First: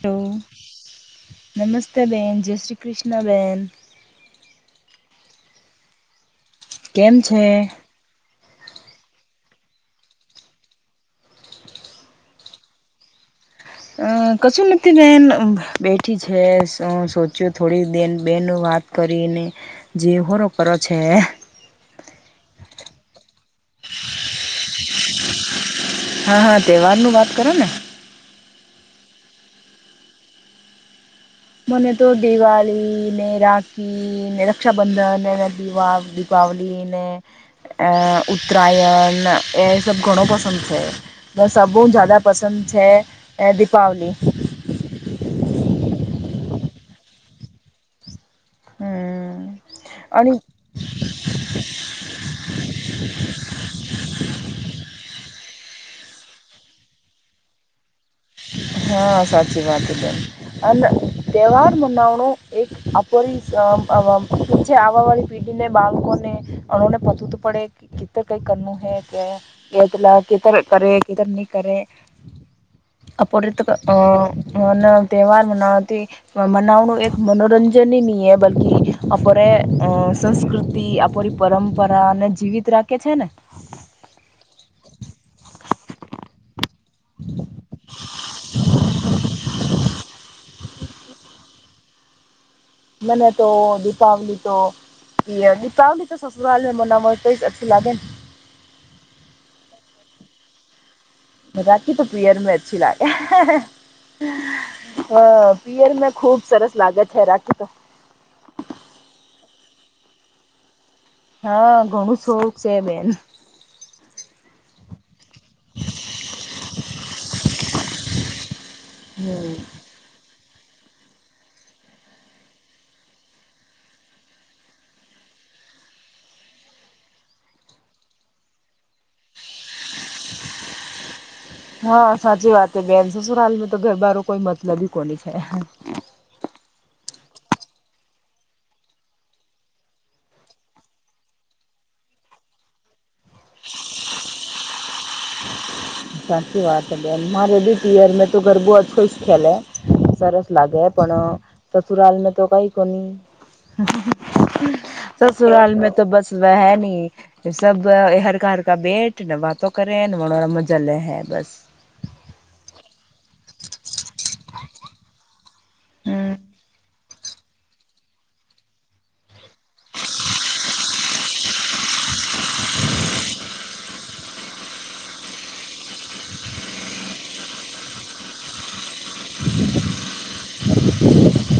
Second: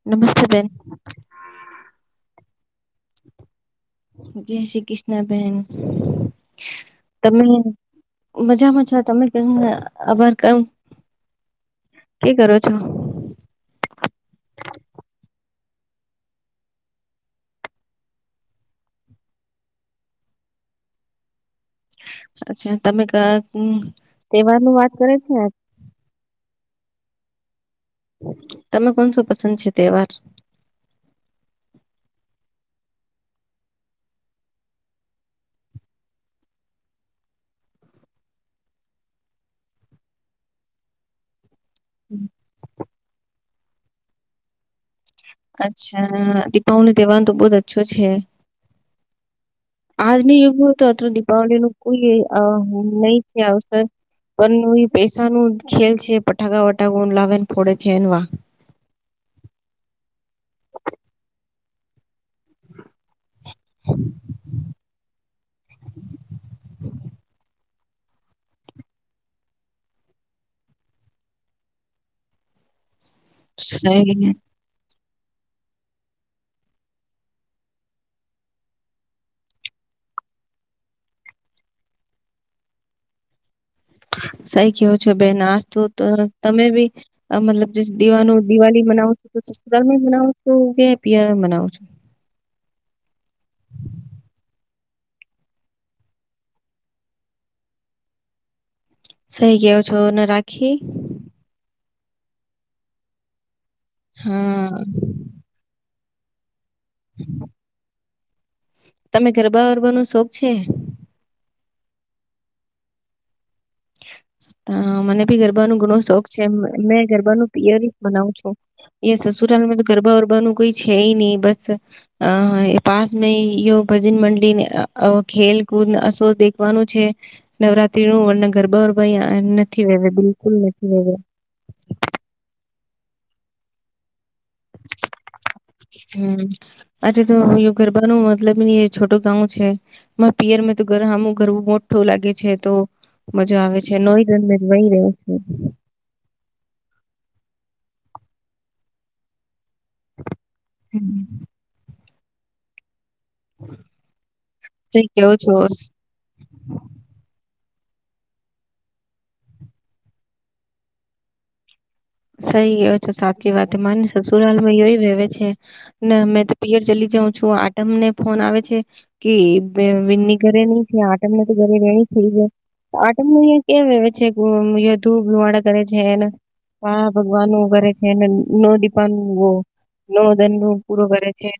Hello નમસ્તે બેન. નમસ્તે બેન જય શ્રી કૃષ્ણ બેન. ન બેન. કેમ છે? મજામા છો તમે કેમ આભાર કમ કે કરો છો? અ કશું નથી બેન બેઠી છે સો સોચ્યો થોડી બેન બેન વાત કરીને જેહોરો કરે છે. અચ્છા તમે ક અમ તહેવારની વાત કરે છે ને હા હા તહેવાર નું વાત કરો ને તમે કો ન શો શું પસંદ છે? તહેવાર? મને તો દિવાળી ને, રાખી ને, રક્ષાબંધન દીવા દી પાવલીને અ ઉત્તરાયણ એ સબ ઘણો પસંદ છે. બસ સ જદ પસંદ છે દીપાવલી અચ્છા દીપાવલી તહેવાર, તો બહ જ અચ્છો છે. હમ્મ આજની યુગમાં તો દિપાવલી નું કોઈ નહી છે અસર પણ એ પૈસા ન ખેલ છે પટાકા વટાગા લાવેને ફોડે છે એવા હા સાચી વાત બેન અને તહેવાર મનાવણું એક અપરીછ આવવા વાળી પેઢીને બાળકોને અણુને પતું તો પડે કધર કંઈ કરનું હૈ કે એતલા કેધર કરે કેધર નહીં કરે. આપડે આ અને તહેવાર મનાવથી મનાવનું એક મનોરંજનની મીએ બલકી અરે સંસ્કૃતિ આપણી પરંપરા ને જીવિત રાખે છે, ને સઈ કેવું છે, બે નાસ્તું તો તમે બી મતલબ જ દીવા દિવાળી મનાઓ તો તો સસુરાલ મનાઓ તો તે પર મનાવું છું. મને તો દીપાવલી તો એ તાવલી તો સસુરાલ મનાવા તો અછી લાગે ને. સહી ગયો છો ને રાખી? રાખી તો પિયર મે અચછી લાગે હા અ પિયર મેંતો ખુબ સરસ લાગે છે, રાખી તો, કોનો શોખ છે? હા ઘણું શોખ છે, બેન. હ મને. [inaudible] પિયર બનું ઘણો શોખ છે, મે ગરબા નું પિયરી બનાવુ છું. એ હમ. સસુરાલ મે ગરબા વર બાનું કોઈ છે, નહીં બસ અ પાસ મે યો ભજન મંડળલી ખેલ. શો દેખવાનું છે, નવરાત્રી નું વર્ણ. ગરબા ગરબા નથી વ્યા બિલકુલ નથી, વ્યા હા સાચી વાત છે, બેન સસુરાલમાં તો ઘરબાર કોઈ મતલબ કોની છે, હમ અરે તો ગરબા નું મતલબ છોટું ગાવું છે, પિયર તોમું ગરબું મોટું લાગે. લાગે છે, તો મજા આવે છે, નો રન વહી રહ્યો છું. સાચી વાત હે બેન મા રેડી પીયર મેં તો ગરબું જ ખુશ ખેલે. સરસ લાગે પણ સસુરાલ ન તો કોની. સહી કેવો છો સસુરાલ મે તો બસ વેહની. સબ હરકા હરકા બેઠ ને વાતો કરે ને મજા લે હૈ બસ સહી ગયો છે, સાથ સાચી વાત માને સસુરાલ વહે છે, ને હમ મેને તો પિયર ચલી જાઉં છું આટમને ફોન. આવે છે, કે વિની ઘરે નહીં છે, આઠમમાં તો ઘરે વેણી થઈ જાય. આઠમું અહિયાં યા કેમ આવે છે, ધૂપ ધુમાડા કરે છે. ને હા ભગવાન વગરે છે, ને નો દીપાનું વોવ. નવોદન નું પૂરો કરે છે.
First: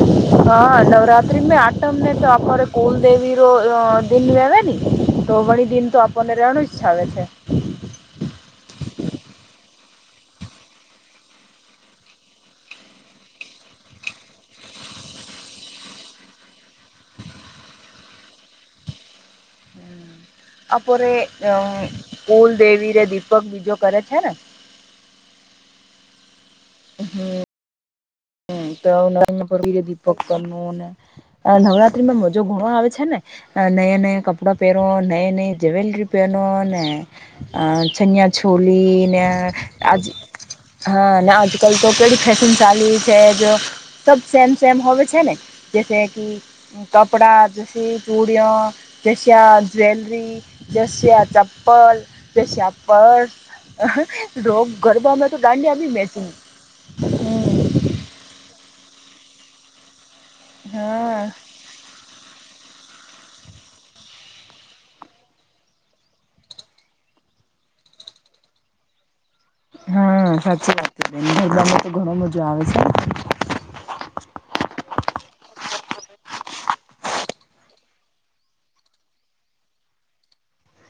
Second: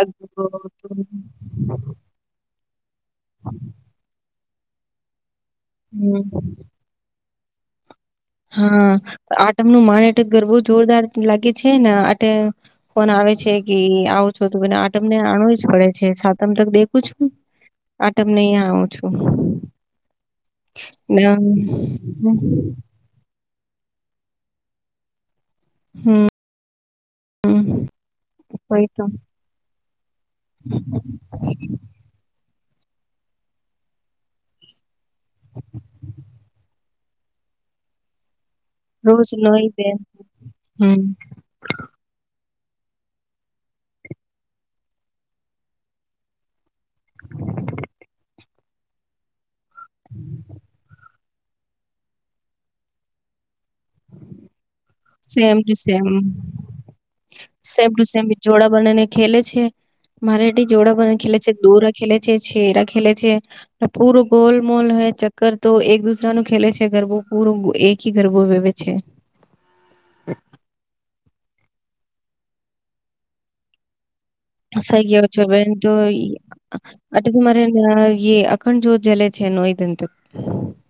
અગો હા નવરાત્રી મેં આઠમને તો આપખરે કુલદેવી રો દિન વ ને તો વણી દિન તો આપણને હમ રહેનું જાવે છે. હા આઠમનું માને એટ ગરવો જોરદાર લાગે છે, ને આઠે. ફોન આવે છે, કે આવે છો તોને આઠમને આવું જ પડે છે, સાતમ તક દેખું છું. આ તમને અહીંયા આવું છું. આપરે ને હમ કુલદેવી દીપ લગગ બીજો કરે છે ને હમ હમ તો દીપક કરી નવરાત્રીમાં મજો બવ આવે છે ને નયા નયા કપડાં પહેરો નય નઈ જવેલરી પહેરો ને એ ચણિયા છોલીને રોજ નઈ બેન આજ હમ હા આજ કલ તો કેડી ફૅશન ચાલી છે જો સબ સેમસેમ હવે છે ને કપડા એ જશે આ જ્વેલરી જ શયા પર રેશિયા પર રોગ ગરબામાં તો સેમ ટુ દાંડિયા બી સેમ મેસી હ સેમ ટુ સેમ જોડા બને ને ખેલે છે મારાટી જોડા બને હા ખેલે છે દોરા ખેલે છે ખેલે છે પૂરો ગોલ મોલ હો ચક્કર તો એક દુસરા નું ખેલે છે ગરબું પૂરું કે ગરબો વેવે છે હા સાચી વાત છે બેજામાં તો ઘણ મજા આવે છે થઈ ગયો છો બેન તો આટ તો મારે ઈ અખંડ જ્યોત જલે છે એનું અંત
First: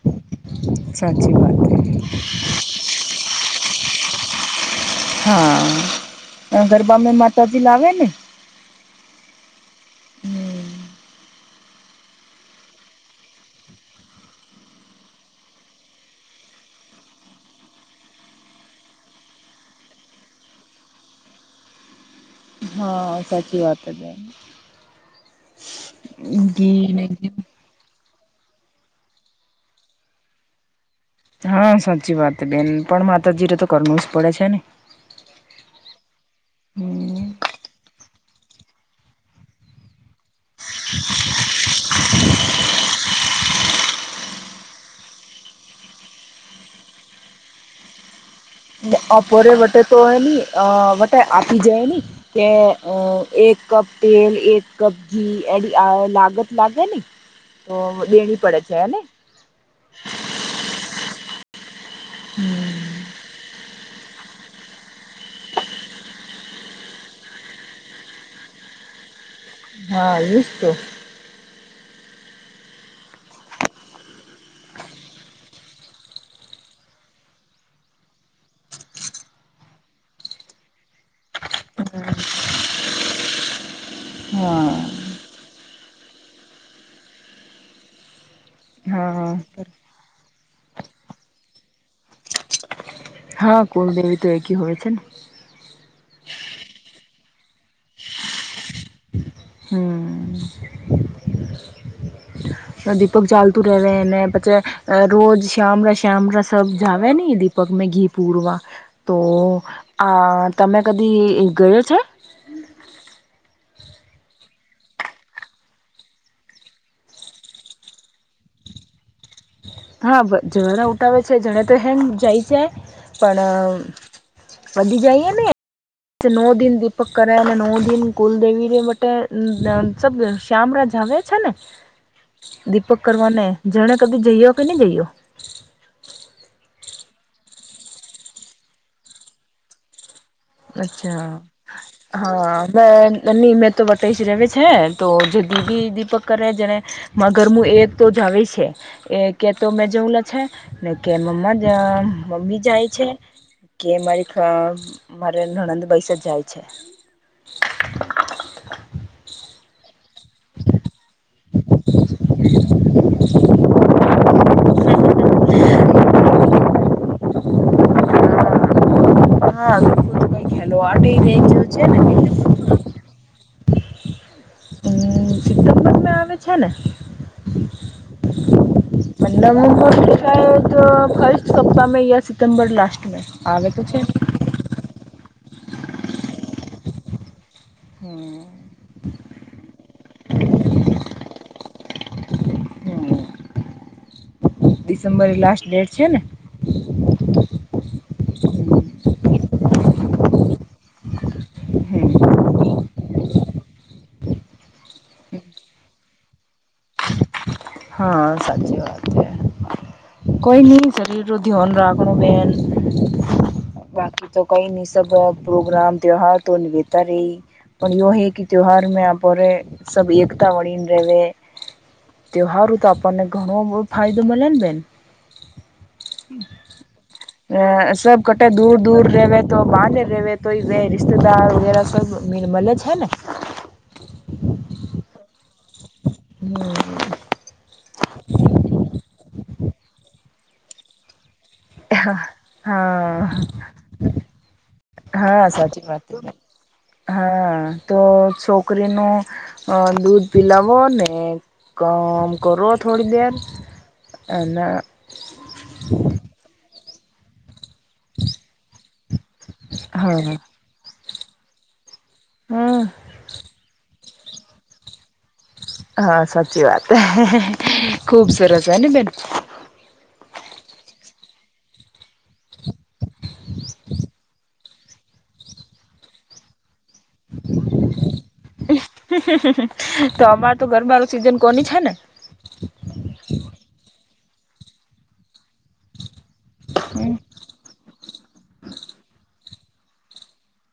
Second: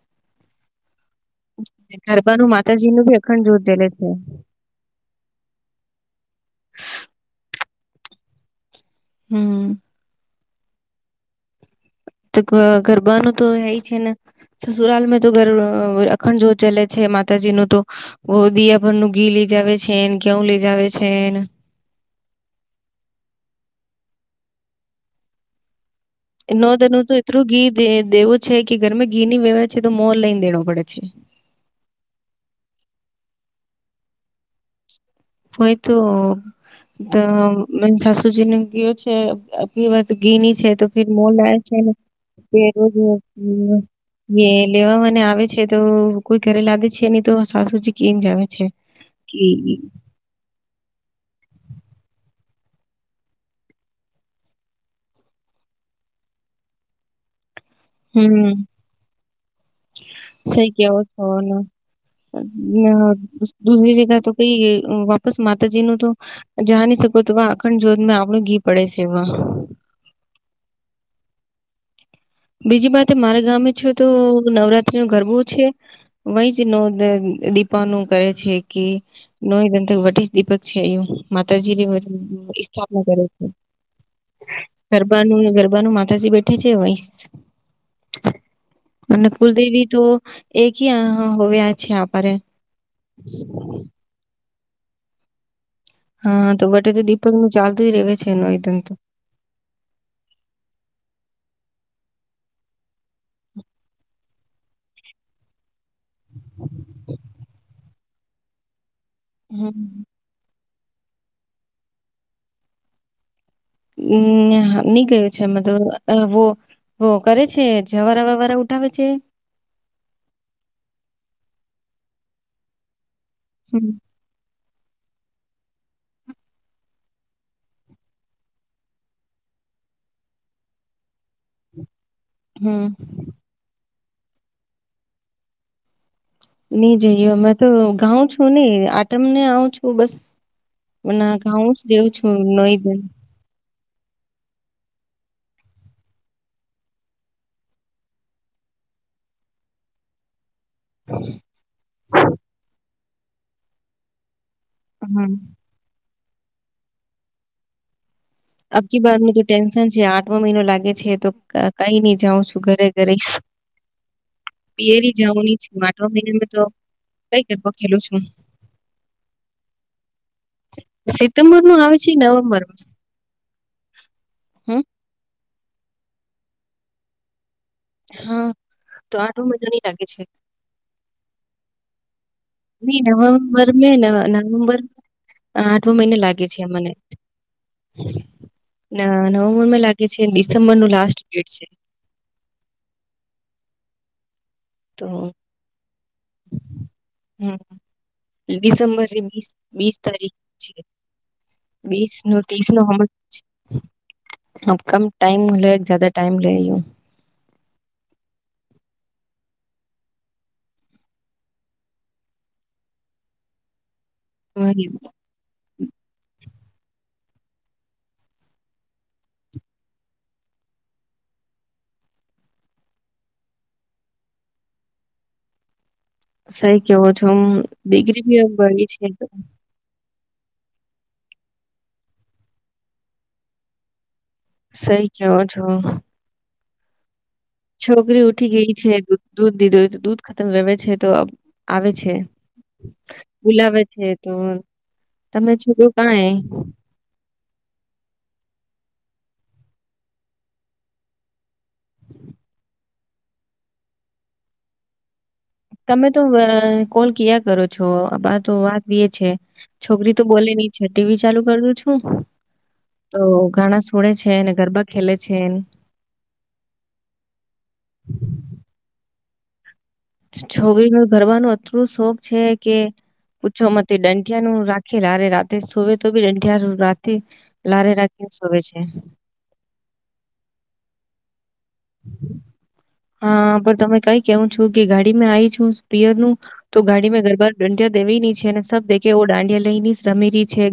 હ ગરબાનું માતાજી નું ભી અખંડ જ્યોત ચલે છેછ હા ગરબામાં માતાજીલાવે ને હમ તો ગરબાનું તો એય છે ને સસુરાલમે તો અખંડ જ્યોત જલે છે છે માતાજી નું તો વો દિયા ભરનુ ગીલી લઈ જાવ છે કેવ લઈ જાવ છે હા સાચી વાત નોંધ ઘી ન ને તો ઘી એટલું ઘી દેવું છે કે ઘરમાં ઘી ની વ્યવહ છે તો મોન લઈને દેણો પડે છે હા સાચી વાત બેન પણ માતાજી ને તો કરવુ જ પડે છે ને હઈ તો હમ સુજીને ગયો છે ફી વાત ગીની છે તો ફીર મોલા છે બે રોજ એ લેવા મને આવે છે તો કોઈ ઘરે લાદે છે નહી તો સાસુજી કેમ જ આવે છે. અપોરે વટે તો એ નની વટે આપી જાય ન કે એક કપ તેલ એક કપ ઘી એ લાાગત લગે ન તો દેણી હમ્મ પડે છે એને સહી કેવો નો [inaudible] દુધરી ને તો કઈ વાપસ માતાજી નું તો જા ન શકો તો અખંડ જોત મેં આવુ ગી પડે છે વા હા એજ તો બીજી વાતે મારા ગામે છે તો નવરાત્રી ન ગરબો છે વહી જ ન દીપાનું કરે છે કે નોઈક વટી જ દીપક છે અ માતાજી ઈ સ્થાપના કરે છે હા. ગરબાનું ગરબાનું માતાજી બેઠે વહી [inaudible] અને હા કુલદેવી તો એ ક હી હોવે છે આપરે હા કુલદેવી તો એકી હોય છે ને હા તો બટે તો દીપક નું ચાલતું જ રવે છે એનું હમ દીપક ચાલતુ રેવે ને પછે રોજ શામ કેમરા સબ જાવે ની દીપક મે ઘી પૂરવા તો હમ્મ. આ તમે કદી ગયો છે હમ ની ગયો છે મેં તો ધુંવો હો કરે છે જવારા વવારા ઉઠાવે છે હા જવારા ઉઠાવે છે જણે તો હેમ જાય જાય પણ હમ્મ વધી જાય એ ને નો દિન દીપક કરે અને નો દિન કુલદેવી રે બટ સબ શામ રાજ જવે છે ને હમ્મ. દીપક કરવાને જણે કદી જઈ્યો કે નહી જઈયો નઈ જઈએ અમે તો ગાઉં છું. ને આટમને આવ છું. બસ અચ્છા ના ગાઉં જ રેવું છું હા નોઈ મે દન નિમે તો બતાય જ ર છે તો જે દીદી દીપક કરે જેને મા ઘરમું એક તો જ આવે છે એ કે તો મેં જવું લ છે. ને કે મમ્મા જ મમ્મી જાય છે કે મારી હમ મારે નણંદ બૈસ જ જાય છે જે આઠમો મહિનો લાગે છે તો કઈ નહી જાઉં છું ઘરે ઘરે પિયરી જવની છે માટમે તો તોય ગરબા ખેલું છું હા કઈ સિતમ્બર ખડી નું આવે છેને છે નવેમ્બર હમ સિતમ્બરમાં આવે હા તો છે આઠમો મહિનો ની લાગે છે [inaudible] સપ્તાહમાં સિતમ્બર નહી લાસ્ટમાં નવમ્બર આવે તો મે છે ન નવમ્બર આઠમો મહિને લાગે છે મને હમ નવેમ્બર મા લાગે છે ડિસેમ્બર નુ લાસ્ટ ડેટ છે તો ડિસેમ્બર લાસ્ટ ડેટ છે ને હમ ડિસેમ્બરી વીસ તારીખ છે વીસ હમ નો ત્રીસ નોમ અ કમ ટાઈમલો એક જ્યાદા ટાઈમ લ્યો હા સાચી વાત છે કોઈ ન શરીરનુ ધ્યાન રાખનુ બેન બાકી તો કઈ નને સબ પ્રોગ્રામ ત્યોહાર તો ભીતર હિ પણ હે કે ત્યોહાર મે આપોણે સબીરતા વળીન રહે તેહારું તો આપણને ઘણો ફાયદો મળે ને બેન કેવો છો અમ અ સબ દીકરી બી કટે હવે દૂર બળી દૂર છે રવે તો બંદેદેવે તો બે રિશ્તેદાર વગેરે મલે છે ને સહી કયોહો છો હમ છોકરી ઉઠી ગઈ છે દૂધ દીધુ તો દૂધ ખતમ હેવે છે તો આવે છે હા બુલાવે છે તો હા તમે સાચી છોકરું વાત કાંઈ હા તો છોકરીને નો દૂધ પીલાવો ને કામ કરો થોડી દેર અને તમે તો કોલ કીયા કરો છો તો વાત એ છે છોકરી તો હા. બોલે નહી છઠ બી ચાલુ કર દુ છું હમ તો ઘણા જોડે છે અને ગરબા ખેલે છે. હા સાચી વાત ખુબ સરસ હેને બેન છોકરીઓ ગરબાનુ અટલુ શોખ છે કે પૂછો મત દાંઢીયા ન રાખે લારે રાતે સોવે તો બી દંડિયા રા લારે રાખી સુવે છે તો અમાર તો ગરબાનું સિઝન કોની છે ને હા પણ તમે કઈ કેવું છો કે ગાડીમાં આવીઈ છું સપીયર નું તો ગાડીમાં ગરબા દાંડિયા દેવી છે. અને સબ દે એવ દાંડિયા લ લઈને રમે ર છે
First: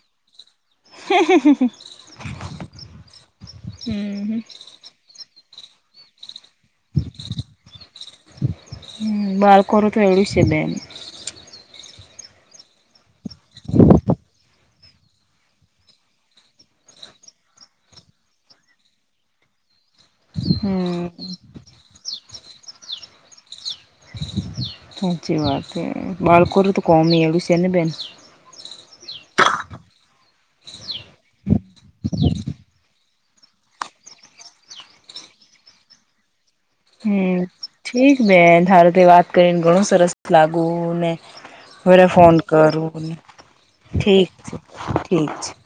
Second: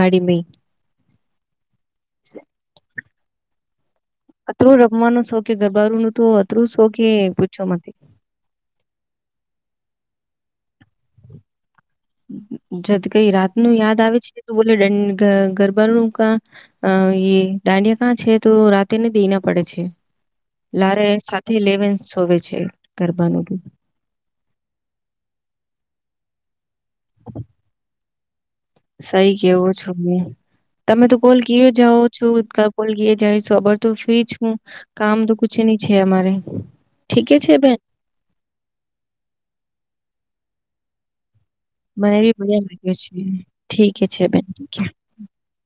ગાડી મે હ હ હમ હ. ગબારું નું તો અતરું શો કે પૂછો મત. હમ બાળકોરું તો એવડું છે બેન. જત કઈ રાત નુ યાદ આવે છે. એટલે ગ ગરબા નું કા અ એ ડાંડિયા કાં છે તો રાતેને દઈ ના પડે છે. લારે હમ. સાથે લેવે સોવે છે ગરબાનું. સાચી વાત એ બાળકોર તો કોમી એવુ છેને બેન. તઈ કેવું છોને. તમે તો કોલ કીએ જાઓ છો કા કોલ કીએ જઈશું ખબર તો ફ્રી છું કામ તો કુછ. ની છે અમારે. ઠીકે હમ છે બેન ઠીક બેન ધાર તે વાત કરીને ઘણું સરસ લાગુ ને. ખરા મને ફોન બી બઢિયા લાગ્યો કરુંને છે ઠીકે ઠીક બેન છે ઠીકે. ઠીક છે. [inaudible]